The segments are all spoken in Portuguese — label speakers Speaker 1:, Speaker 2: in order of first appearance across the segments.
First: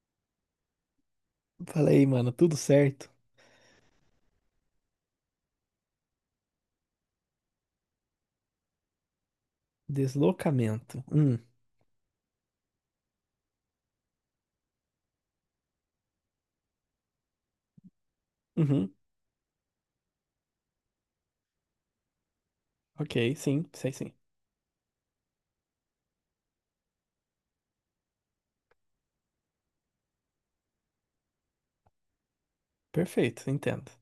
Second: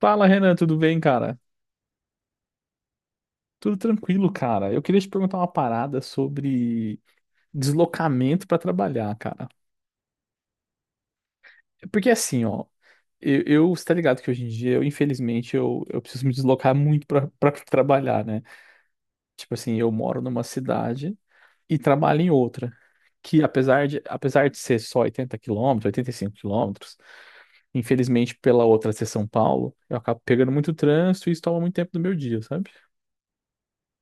Speaker 1: Fala, Renan, tudo bem, cara?
Speaker 2: Falei, mano, tudo certo?
Speaker 1: Tudo tranquilo, cara. Eu queria te perguntar uma parada sobre deslocamento pra trabalhar, cara.
Speaker 2: Deslocamento.
Speaker 1: Porque assim, ó, eu você tá ligado que hoje em dia, infelizmente, eu preciso me deslocar muito pra trabalhar, né?
Speaker 2: Uhum,
Speaker 1: Tipo assim, eu moro numa cidade e trabalho em outra.
Speaker 2: ok,
Speaker 1: Que
Speaker 2: sim,
Speaker 1: apesar
Speaker 2: sei
Speaker 1: de,
Speaker 2: sim.
Speaker 1: apesar de ser só 80 quilômetros, 85 quilômetros, infelizmente, pela outra ser São Paulo, eu acabo pegando muito trânsito e isso toma muito tempo do meu dia, sabe?
Speaker 2: Perfeito, entendo.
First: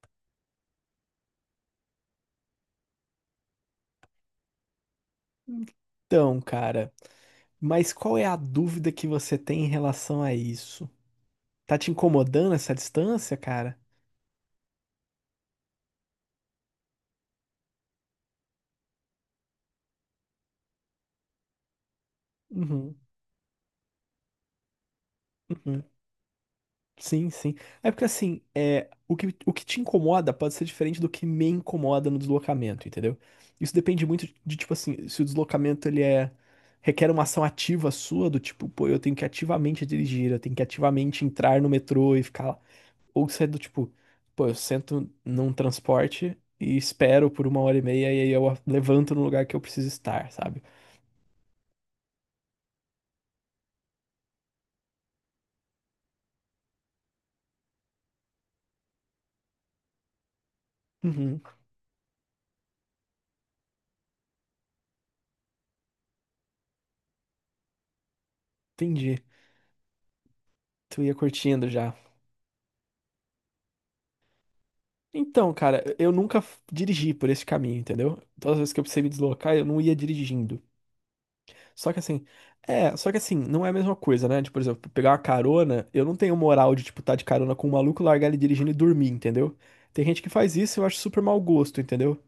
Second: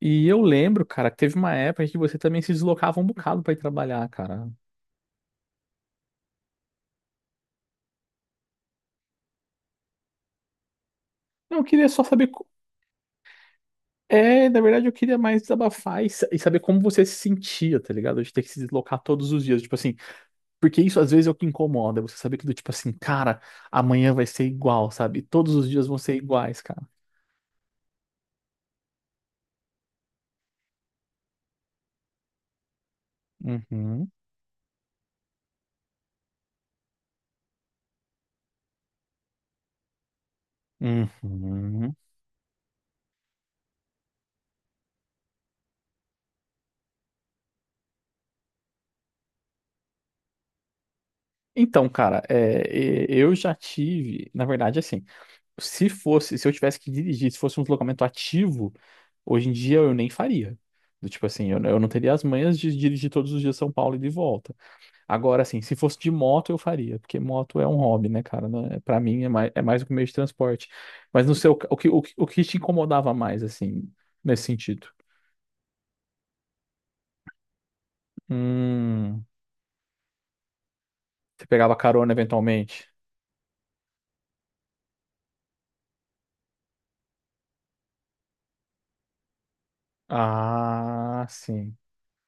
Speaker 1: E eu lembro, cara, que teve uma época que você também se deslocava um bocado pra ir trabalhar, cara.
Speaker 2: Então, cara, mas qual é a dúvida que você tem em relação a isso?
Speaker 1: Não, eu
Speaker 2: Tá
Speaker 1: queria
Speaker 2: te
Speaker 1: só saber.
Speaker 2: incomodando essa distância, cara?
Speaker 1: É, na verdade, eu queria mais desabafar e saber como você se sentia, tá ligado? De ter que se deslocar todos os dias, tipo assim. Porque isso às vezes é o que incomoda, você saber que do tipo assim,
Speaker 2: Uhum,
Speaker 1: cara, amanhã vai ser igual, sabe? Todos os
Speaker 2: uhum.
Speaker 1: dias vão ser iguais, cara.
Speaker 2: Sim, sim. É porque assim, o que te incomoda pode ser diferente do que me incomoda no deslocamento, entendeu? Isso depende
Speaker 1: Uhum,
Speaker 2: muito de, tipo assim, se o deslocamento requer uma ação ativa sua, do tipo, pô, eu tenho que ativamente dirigir, eu tenho que ativamente entrar no
Speaker 1: uhum.
Speaker 2: metrô e ficar lá. Ou se é do tipo, pô, eu sento num transporte e espero por uma hora e meia e aí eu levanto no lugar que eu preciso estar, sabe?
Speaker 1: Então, cara, eu já tive, na verdade, assim. Se eu tivesse que dirigir, se fosse um deslocamento ativo, hoje em dia eu nem faria. Do tipo
Speaker 2: Uhum,
Speaker 1: assim, eu não teria as manhas de dirigir todos os dias São Paulo e de volta. Agora, assim, se fosse de moto, eu faria, porque moto é um hobby, né, cara? Né? Para
Speaker 2: entendi.
Speaker 1: mim é mais, do que um meio de transporte.
Speaker 2: Tu ia
Speaker 1: Mas no seu,
Speaker 2: curtindo
Speaker 1: o que,
Speaker 2: já.
Speaker 1: o que, o que te incomodava mais, assim, nesse sentido?
Speaker 2: Então, cara, eu nunca dirigi por esse caminho, entendeu? Todas as vezes que eu precisei me
Speaker 1: Hum,
Speaker 2: deslocar, eu não ia dirigindo.
Speaker 1: você pegava
Speaker 2: Só que
Speaker 1: carona
Speaker 2: assim,
Speaker 1: eventualmente?
Speaker 2: só que assim, não é a mesma coisa, né? Tipo, por exemplo, pegar uma carona, eu não tenho moral de, tipo, tá de carona com um maluco, largar ele dirigindo e dormir, entendeu? Tem gente que faz isso e eu acho super
Speaker 1: Ah,
Speaker 2: mau
Speaker 1: sim.
Speaker 2: gosto, entendeu?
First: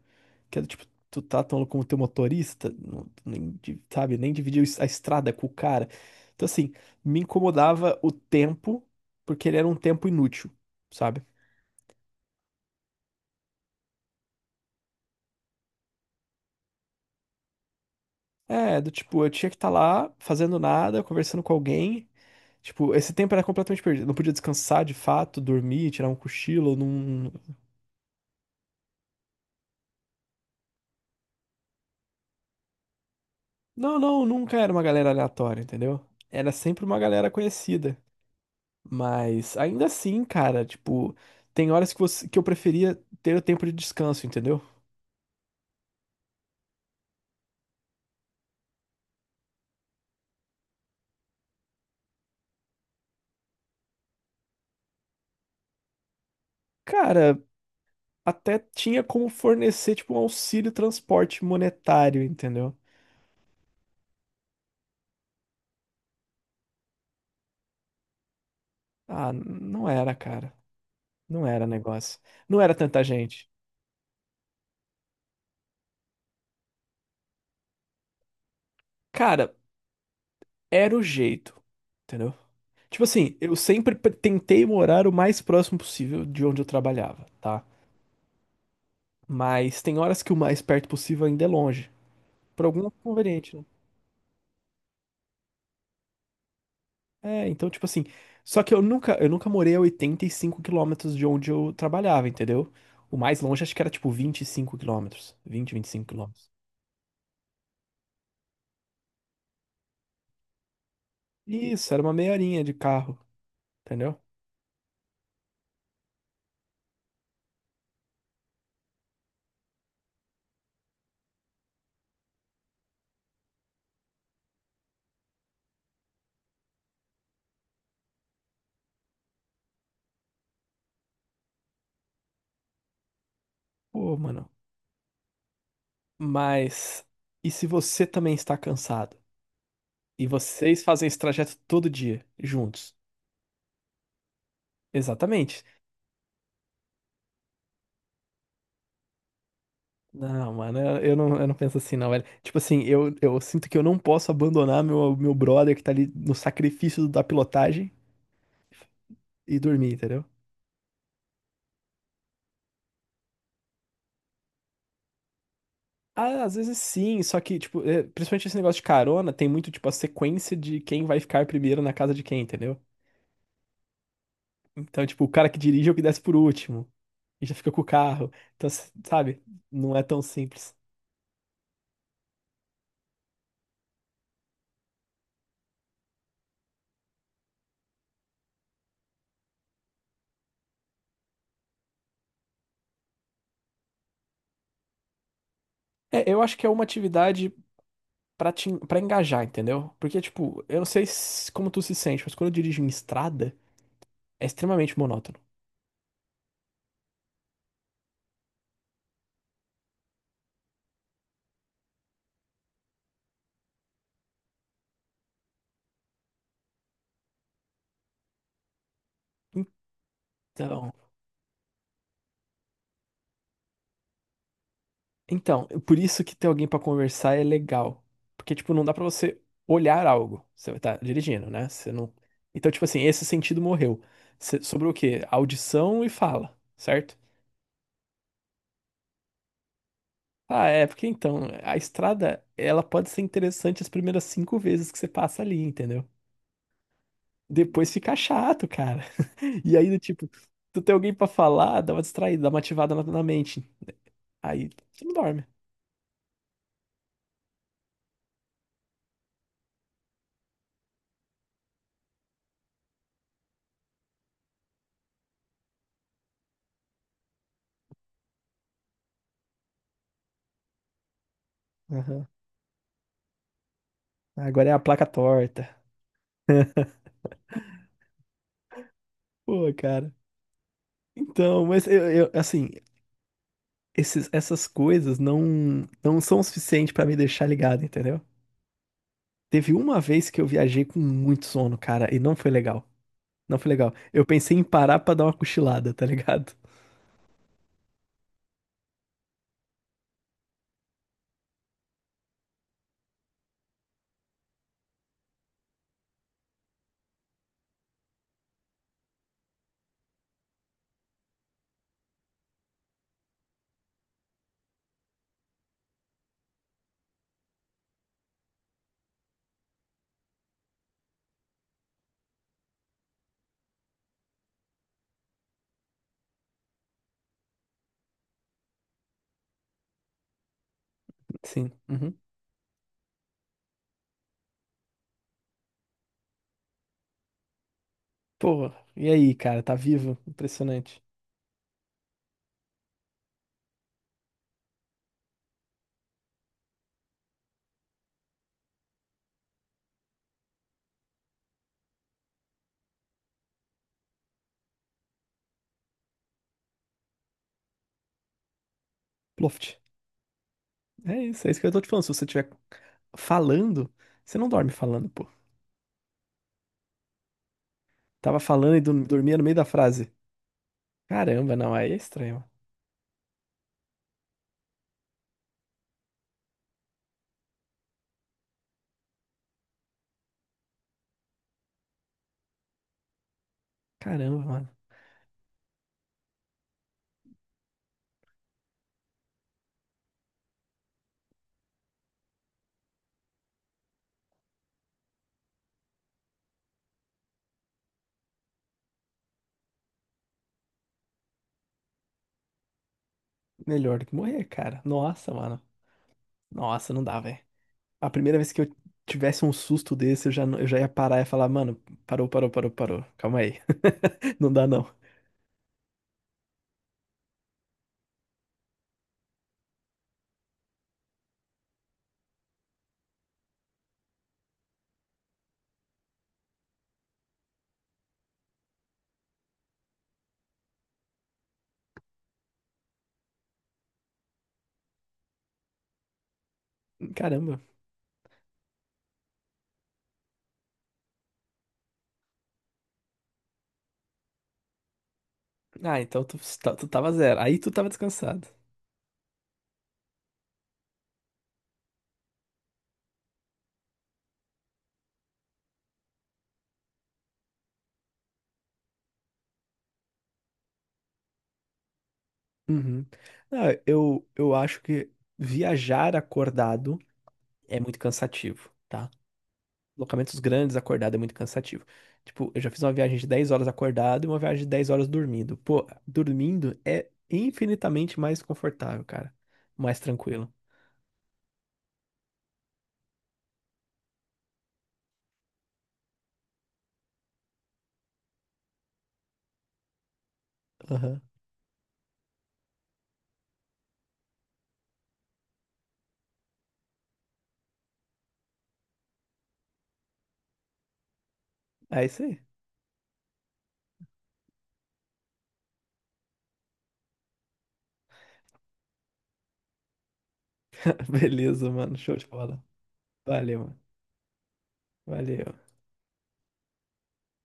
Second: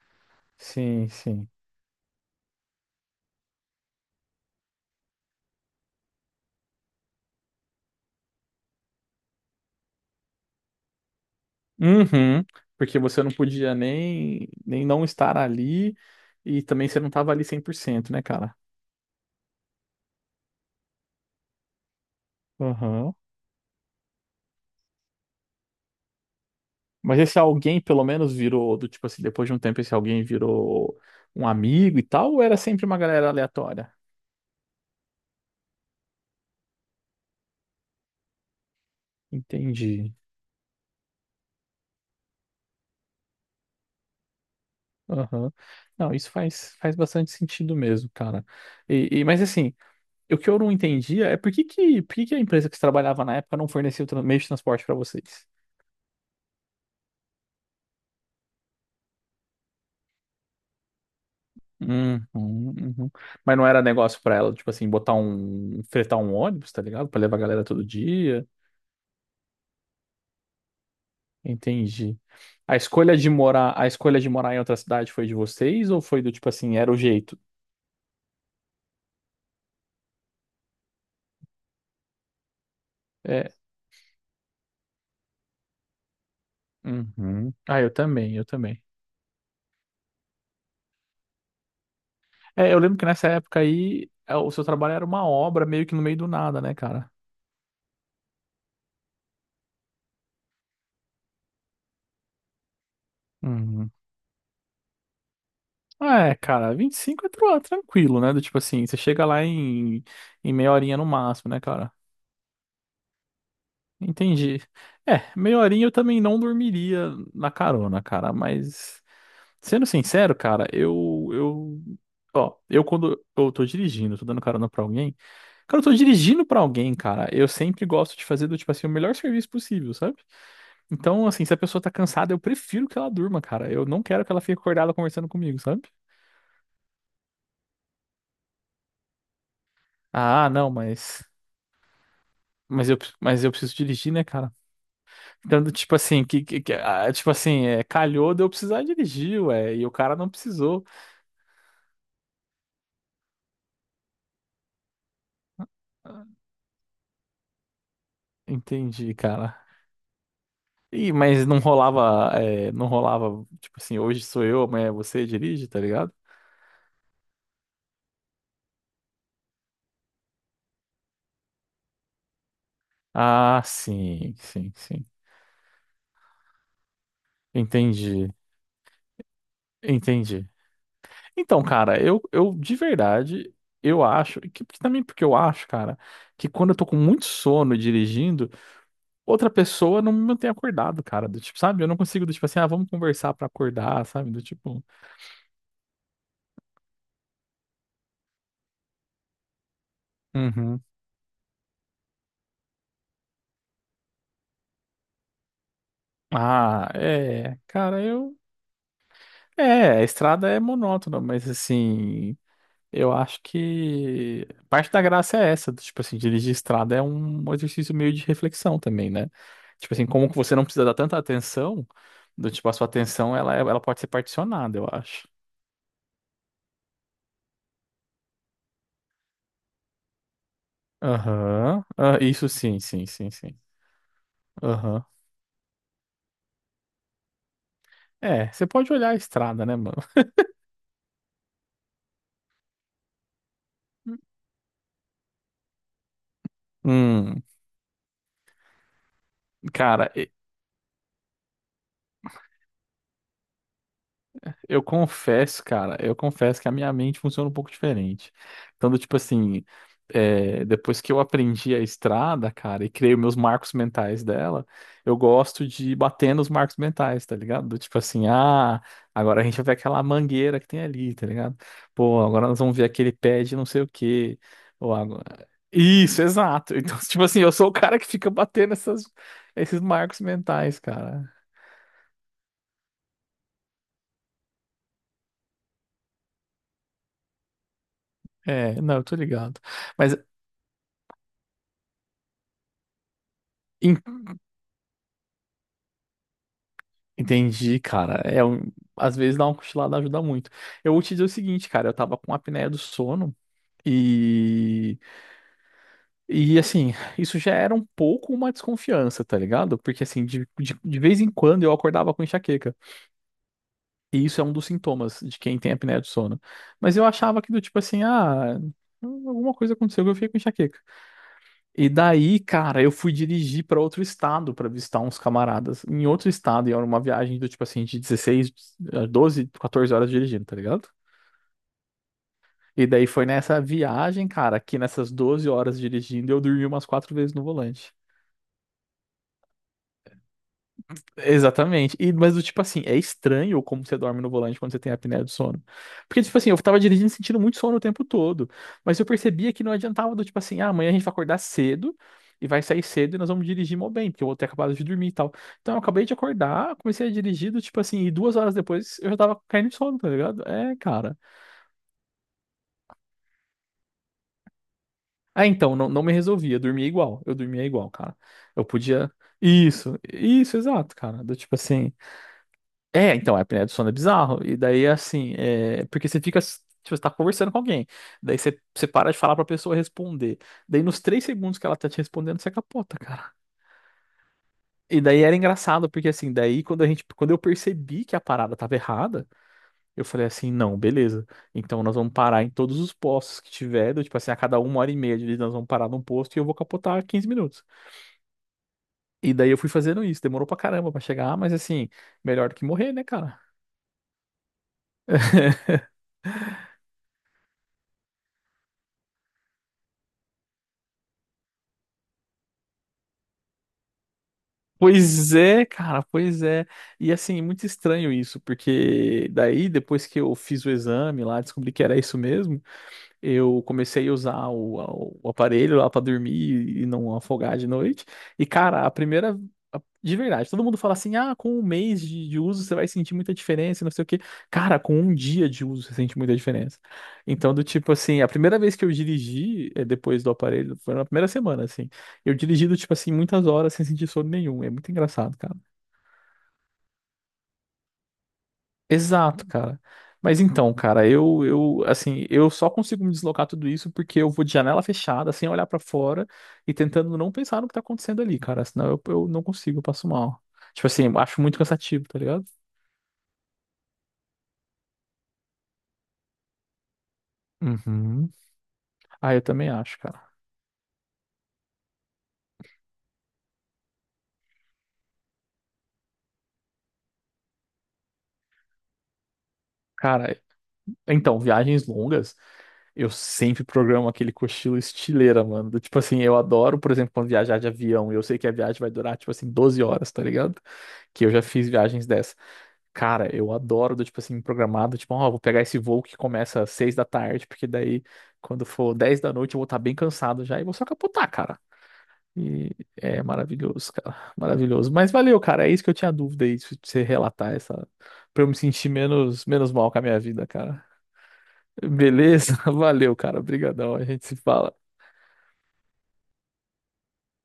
Speaker 2: Que é do tipo,
Speaker 1: Sim,
Speaker 2: tu tá
Speaker 1: sim.
Speaker 2: tão como teu motorista, não- nem, di- sabe, nem dividiu a estrada com o cara. Então, assim, me incomodava o tempo, porque ele era um tempo inútil, sabe?
Speaker 1: Uhum, porque você não podia nem não estar ali e também você não tava ali 100%, né, cara?
Speaker 2: É, do tipo, eu tinha que estar lá fazendo nada, conversando com alguém. Tipo, esse
Speaker 1: Uhum.
Speaker 2: tempo era completamente perdido. Não podia descansar de fato, dormir, tirar um cochilo.
Speaker 1: Mas
Speaker 2: Não,
Speaker 1: esse alguém pelo menos virou, do tipo assim, depois de um tempo esse alguém virou um amigo e tal, ou era sempre uma galera aleatória?
Speaker 2: não, não, nunca era uma galera aleatória, entendeu? Era sempre uma galera conhecida. Mas ainda
Speaker 1: Entendi.
Speaker 2: assim, cara, tipo, tem horas que, você, que eu preferia ter o tempo de descanso, entendeu?
Speaker 1: Aham. Não, isso faz bastante sentido mesmo, cara. Mas assim, o que eu não entendia é por que que a empresa que você trabalhava na época não fornecia o meio de transporte pra vocês?
Speaker 2: Cara, até tinha como fornecer, tipo, um auxílio transporte
Speaker 1: Uhum,
Speaker 2: monetário, entendeu?
Speaker 1: uhum. Mas não era negócio pra ela, tipo assim, botar um, fretar um ônibus, tá ligado? Pra levar a galera todo dia.
Speaker 2: Ah, não era, cara. Não era negócio.
Speaker 1: Entendi.
Speaker 2: Não era
Speaker 1: A
Speaker 2: tanta
Speaker 1: escolha de
Speaker 2: gente.
Speaker 1: morar, a escolha de morar em outra cidade foi de vocês ou foi do tipo assim, era o jeito?
Speaker 2: Cara, era o jeito, entendeu? Tipo assim, eu
Speaker 1: É.
Speaker 2: sempre pre- tentei morar o mais próximo possível de onde eu trabalhava,
Speaker 1: Uhum.
Speaker 2: tá?
Speaker 1: Ah, eu também, eu também.
Speaker 2: Mas tem horas que o mais perto possível ainda é longe, por
Speaker 1: É, eu
Speaker 2: algum
Speaker 1: lembro que nessa
Speaker 2: conveniente,
Speaker 1: época
Speaker 2: né?
Speaker 1: aí, o seu trabalho era uma obra meio que no meio do nada, né, cara?
Speaker 2: É, então tipo assim, só que eu nunca morei a 85 km de onde eu trabalhava, entendeu? O mais longe acho que era
Speaker 1: Uhum.
Speaker 2: tipo 25 km, vinte e cinco
Speaker 1: É,
Speaker 2: quilômetros.
Speaker 1: cara, 25 é tranquilo, né? Do tipo assim, você chega lá em meia horinha no máximo, né, cara?
Speaker 2: Isso, era uma meia horinha de carro, entendeu?
Speaker 1: Entendi. É, meia horinha eu também não dormiria na carona, cara, mas sendo sincero, cara, eu ó, eu quando eu tô dirigindo, tô dando carona pra alguém, cara, eu tô dirigindo pra alguém, cara, eu sempre gosto de fazer do tipo assim o melhor serviço possível, sabe? Então, assim, se a pessoa tá cansada, eu prefiro que ela durma, cara. Eu não
Speaker 2: Pô,
Speaker 1: quero que ela
Speaker 2: mano.
Speaker 1: fique acordada conversando comigo, sabe?
Speaker 2: Mas e se você também está cansado? E
Speaker 1: Ah, não,
Speaker 2: vocês fazem esse
Speaker 1: mas
Speaker 2: trajeto todo dia,
Speaker 1: mas
Speaker 2: juntos.
Speaker 1: eu mas eu preciso dirigir, né, cara?
Speaker 2: Exatamente.
Speaker 1: Dando tipo assim, ah, tipo assim, calhou de eu precisar dirigir, ué, e o cara não
Speaker 2: Não, mano,
Speaker 1: precisou.
Speaker 2: eu não penso assim, não, velho. Tipo assim, eu sinto que eu não posso abandonar meu brother que tá ali
Speaker 1: Ah,
Speaker 2: no sacrifício da pilotagem
Speaker 1: entendi,
Speaker 2: e
Speaker 1: cara.
Speaker 2: dormir, entendeu?
Speaker 1: Ih, mas não rolava, não rolava, tipo assim, hoje sou eu, amanhã é você dirige, tá ligado?
Speaker 2: Ah, às vezes sim, só que, tipo, é, principalmente esse negócio de carona, tem muito, tipo, a sequência de quem vai ficar primeiro na casa de quem, entendeu?
Speaker 1: Ah, sim, sim,
Speaker 2: Então,
Speaker 1: sim.
Speaker 2: tipo, o cara que dirige é o que desce por último e já fica com o
Speaker 1: Entendi,
Speaker 2: carro. Então, s- sabe? Não é tão
Speaker 1: entendi.
Speaker 2: simples.
Speaker 1: Então, cara, eu de verdade, eu acho, que também porque eu acho, cara, que quando eu tô com muito sono dirigindo, outra pessoa não me mantém acordado, cara. Do tipo, sabe? Eu não consigo, do tipo assim, ah, vamos conversar pra acordar, sabe? Do tipo.
Speaker 2: É, eu acho que é uma atividade pra, te, pra engajar, entendeu? Porque, tipo, eu
Speaker 1: Uhum.
Speaker 2: não sei se- como tu se sente, mas quando eu dirijo em estrada, é extremamente monótono.
Speaker 1: Ah, é. Cara, eu. É, a estrada é monótona, mas assim, eu acho que parte da graça é essa, do, tipo assim, dirigir estrada é um exercício meio de reflexão também, né? Tipo assim, como que você não precisa
Speaker 2: Então,
Speaker 1: dar tanta atenção, do tipo, a sua atenção, ela, ela pode ser particionada, eu acho.
Speaker 2: então, por isso que ter alguém pra conversar é legal. Porque, tipo, não dá pra você olhar algo. Você tá dirigindo, né?
Speaker 1: Aham.
Speaker 2: Você não...
Speaker 1: Ah, isso
Speaker 2: Então,
Speaker 1: sim,
Speaker 2: tipo assim,
Speaker 1: sim,
Speaker 2: esse
Speaker 1: sim, sim.
Speaker 2: sentido morreu. Você- sobre o
Speaker 1: Aham.
Speaker 2: quê? Audição e fala, certo?
Speaker 1: É, você pode olhar a estrada, né, mano?
Speaker 2: Ah, é, porque então, a estrada, ela pode ser interessante as primeiras cinco vezes que você passa ali, entendeu?
Speaker 1: Hum,
Speaker 2: Depois fica chato, cara. E aí, do
Speaker 1: cara,
Speaker 2: tipo, tu tem alguém pra falar, dá uma distraída, dá uma ativada na mente. Aí,
Speaker 1: eu
Speaker 2: tu não dorme.
Speaker 1: confesso, cara, eu confesso que a minha mente funciona um pouco diferente. Então, do tipo assim, depois que eu aprendi a estrada, cara, e criei os meus marcos mentais dela, eu gosto de bater nos marcos mentais, tá ligado? Do tipo assim, ah, agora a gente vai ver aquela mangueira que tem ali, tá ligado? Pô,
Speaker 2: Aham.
Speaker 1: agora nós vamos ver aquele pé de não sei o quê.
Speaker 2: Agora é a
Speaker 1: Ou
Speaker 2: placa
Speaker 1: agora...
Speaker 2: torta.
Speaker 1: Isso, exato. Então, tipo assim, eu sou o cara que fica batendo essas,
Speaker 2: Pô,
Speaker 1: esses
Speaker 2: cara.
Speaker 1: marcos mentais, cara.
Speaker 2: Então, mas eu- assim, esses, essas coisas não são o suficiente pra me deixar ligado, entendeu?
Speaker 1: É, não, eu tô ligado.
Speaker 2: Teve uma
Speaker 1: Mas.
Speaker 2: vez que eu viajei com muito sono, cara, e não foi legal. Não foi legal. Eu pensei em parar pra dar uma cochilada, tá ligado?
Speaker 1: Entendi, cara. É, às vezes dar uma cochilada ajuda muito. Eu vou te dizer o seguinte, cara, eu tava com apneia do sono e e assim, isso já era um pouco uma desconfiança, tá ligado? Porque assim, de vez em quando eu acordava com enxaqueca. E isso é um dos sintomas de quem tem apneia do sono. Mas eu achava que do tipo assim, ah, alguma coisa aconteceu que eu fiquei com enxaqueca. E daí, cara, eu fui dirigir para outro estado para visitar uns camaradas em outro estado, e era uma viagem do tipo assim de 16 12, 14 horas dirigindo, tá ligado?
Speaker 2: Sim. Uhum.
Speaker 1: E daí foi nessa viagem, cara, que nessas 12 horas dirigindo eu dormi umas quatro vezes no volante.
Speaker 2: Pô, e aí, cara, tá vivo? Impressionante.
Speaker 1: Exatamente. E, mas do tipo assim, é estranho como você dorme no volante quando você tem apneia do sono. Porque, tipo assim, eu tava dirigindo sentindo muito sono o tempo todo. Mas eu percebia que não adiantava do tipo assim, ah, amanhã a gente vai acordar cedo e vai sair cedo e nós vamos dirigir mó bem, porque eu vou ter acabado de dormir e tal. Então eu acabei de acordar, comecei a dirigir, do tipo assim, e 2 horas depois eu já tava caindo de
Speaker 2: Ploft.
Speaker 1: sono, tá ligado? É, cara.
Speaker 2: É isso que eu tô te falando. Se você estiver falando, você não dorme falando, pô.
Speaker 1: Ah, então, não, não me resolvia, eu dormia igual. Eu dormia igual, cara.
Speaker 2: Tava
Speaker 1: Eu
Speaker 2: falando e dorm-
Speaker 1: podia.
Speaker 2: dormia no meio da
Speaker 1: Isso,
Speaker 2: frase.
Speaker 1: isso, exato, cara. Do
Speaker 2: Caramba,
Speaker 1: tipo
Speaker 2: não, aí
Speaker 1: assim.
Speaker 2: é estranho. Mano.
Speaker 1: É, então, a apneia do sono é bizarro. E daí, assim, porque você fica, tipo, você tá conversando com alguém. Daí você para de falar pra pessoa responder. Daí, nos 3 segundos que ela tá te respondendo, você capota, cara.
Speaker 2: Caramba, mano.
Speaker 1: E daí era engraçado, porque assim, daí quando eu percebi que a parada tava errada, eu falei assim, não, beleza. Então nós vamos parar em todos os postos que tiver, do, tipo assim, a cada uma hora e meia de nós vamos parar num posto e eu vou capotar 15 minutos. E daí eu fui fazendo isso, demorou pra caramba pra chegar, mas assim, melhor do que morrer, né, cara?
Speaker 2: Melhor do que morrer, cara. Nossa, mano. Nossa, não dá, velho. A primeira vez que eu tivesse um susto desse, eu já, não- eu já ia parar e ia falar, mano, parou, parou, parou, parou. Calma aí. Não dá, não.
Speaker 1: Pois é, cara, pois é. E assim, muito estranho isso, porque daí depois que eu fiz o exame lá, descobri que era isso mesmo. Eu comecei a usar o aparelho lá pra dormir e não afogar de noite. E, cara, De verdade, todo mundo fala assim: ah, com um mês de uso você vai sentir muita diferença, e não sei o quê. Cara, com um dia de uso você sente muita diferença. Então,
Speaker 2: Caramba.
Speaker 1: do tipo assim, a primeira vez que eu dirigi depois do aparelho, foi na primeira semana, assim. Eu dirigi do tipo assim, muitas horas sem sentir sono nenhum. É muito engraçado, cara.
Speaker 2: Ah, então tu, tá- tu tava zero. Aí tu tava descansado.
Speaker 1: Exato, cara. Mas então, cara, assim, eu só consigo me deslocar tudo isso porque eu vou de janela fechada, sem olhar pra fora e tentando não pensar no que tá acontecendo ali, cara. Senão eu não consigo, eu passo mal. Tipo assim, eu acho muito cansativo, tá ligado?
Speaker 2: Uhum. Não, eu acho que viajar acordado é muito
Speaker 1: Uhum.
Speaker 2: cansativo. Tá?
Speaker 1: Ah, eu também acho, cara.
Speaker 2: Locamentos grandes, acordado é muito cansativo. Tipo, eu já fiz uma viagem de 10 horas acordado e uma viagem de 10 horas dormindo. Pô, dormindo é infinitamente mais confortável, cara. Mais
Speaker 1: Cara,
Speaker 2: tranquilo.
Speaker 1: então, viagens longas, eu sempre programo aquele cochilo estileira, mano. Do tipo assim, eu adoro, por exemplo, quando viajar de avião, e eu sei que a viagem vai durar, tipo assim, 12 horas, tá ligado?
Speaker 2: Aham.
Speaker 1: Que eu já fiz viagens dessas. Cara, eu adoro do tipo assim, programado, tipo, ó, vou pegar esse voo que começa às seis da tarde, porque daí, quando for dez da noite, eu vou estar bem cansado já e vou só capotar, cara.
Speaker 2: É isso aí.
Speaker 1: E é maravilhoso, cara. Maravilhoso. Mas valeu, cara. É isso que eu tinha dúvida aí, se você relatar essa, pra eu me sentir menos, menos mal com a minha vida, cara.
Speaker 2: Beleza, mano. Show de
Speaker 1: Beleza?
Speaker 2: bola.
Speaker 1: Valeu, cara.
Speaker 2: Valeu, mano.
Speaker 1: Obrigadão. A gente se fala.
Speaker 2: Valeu.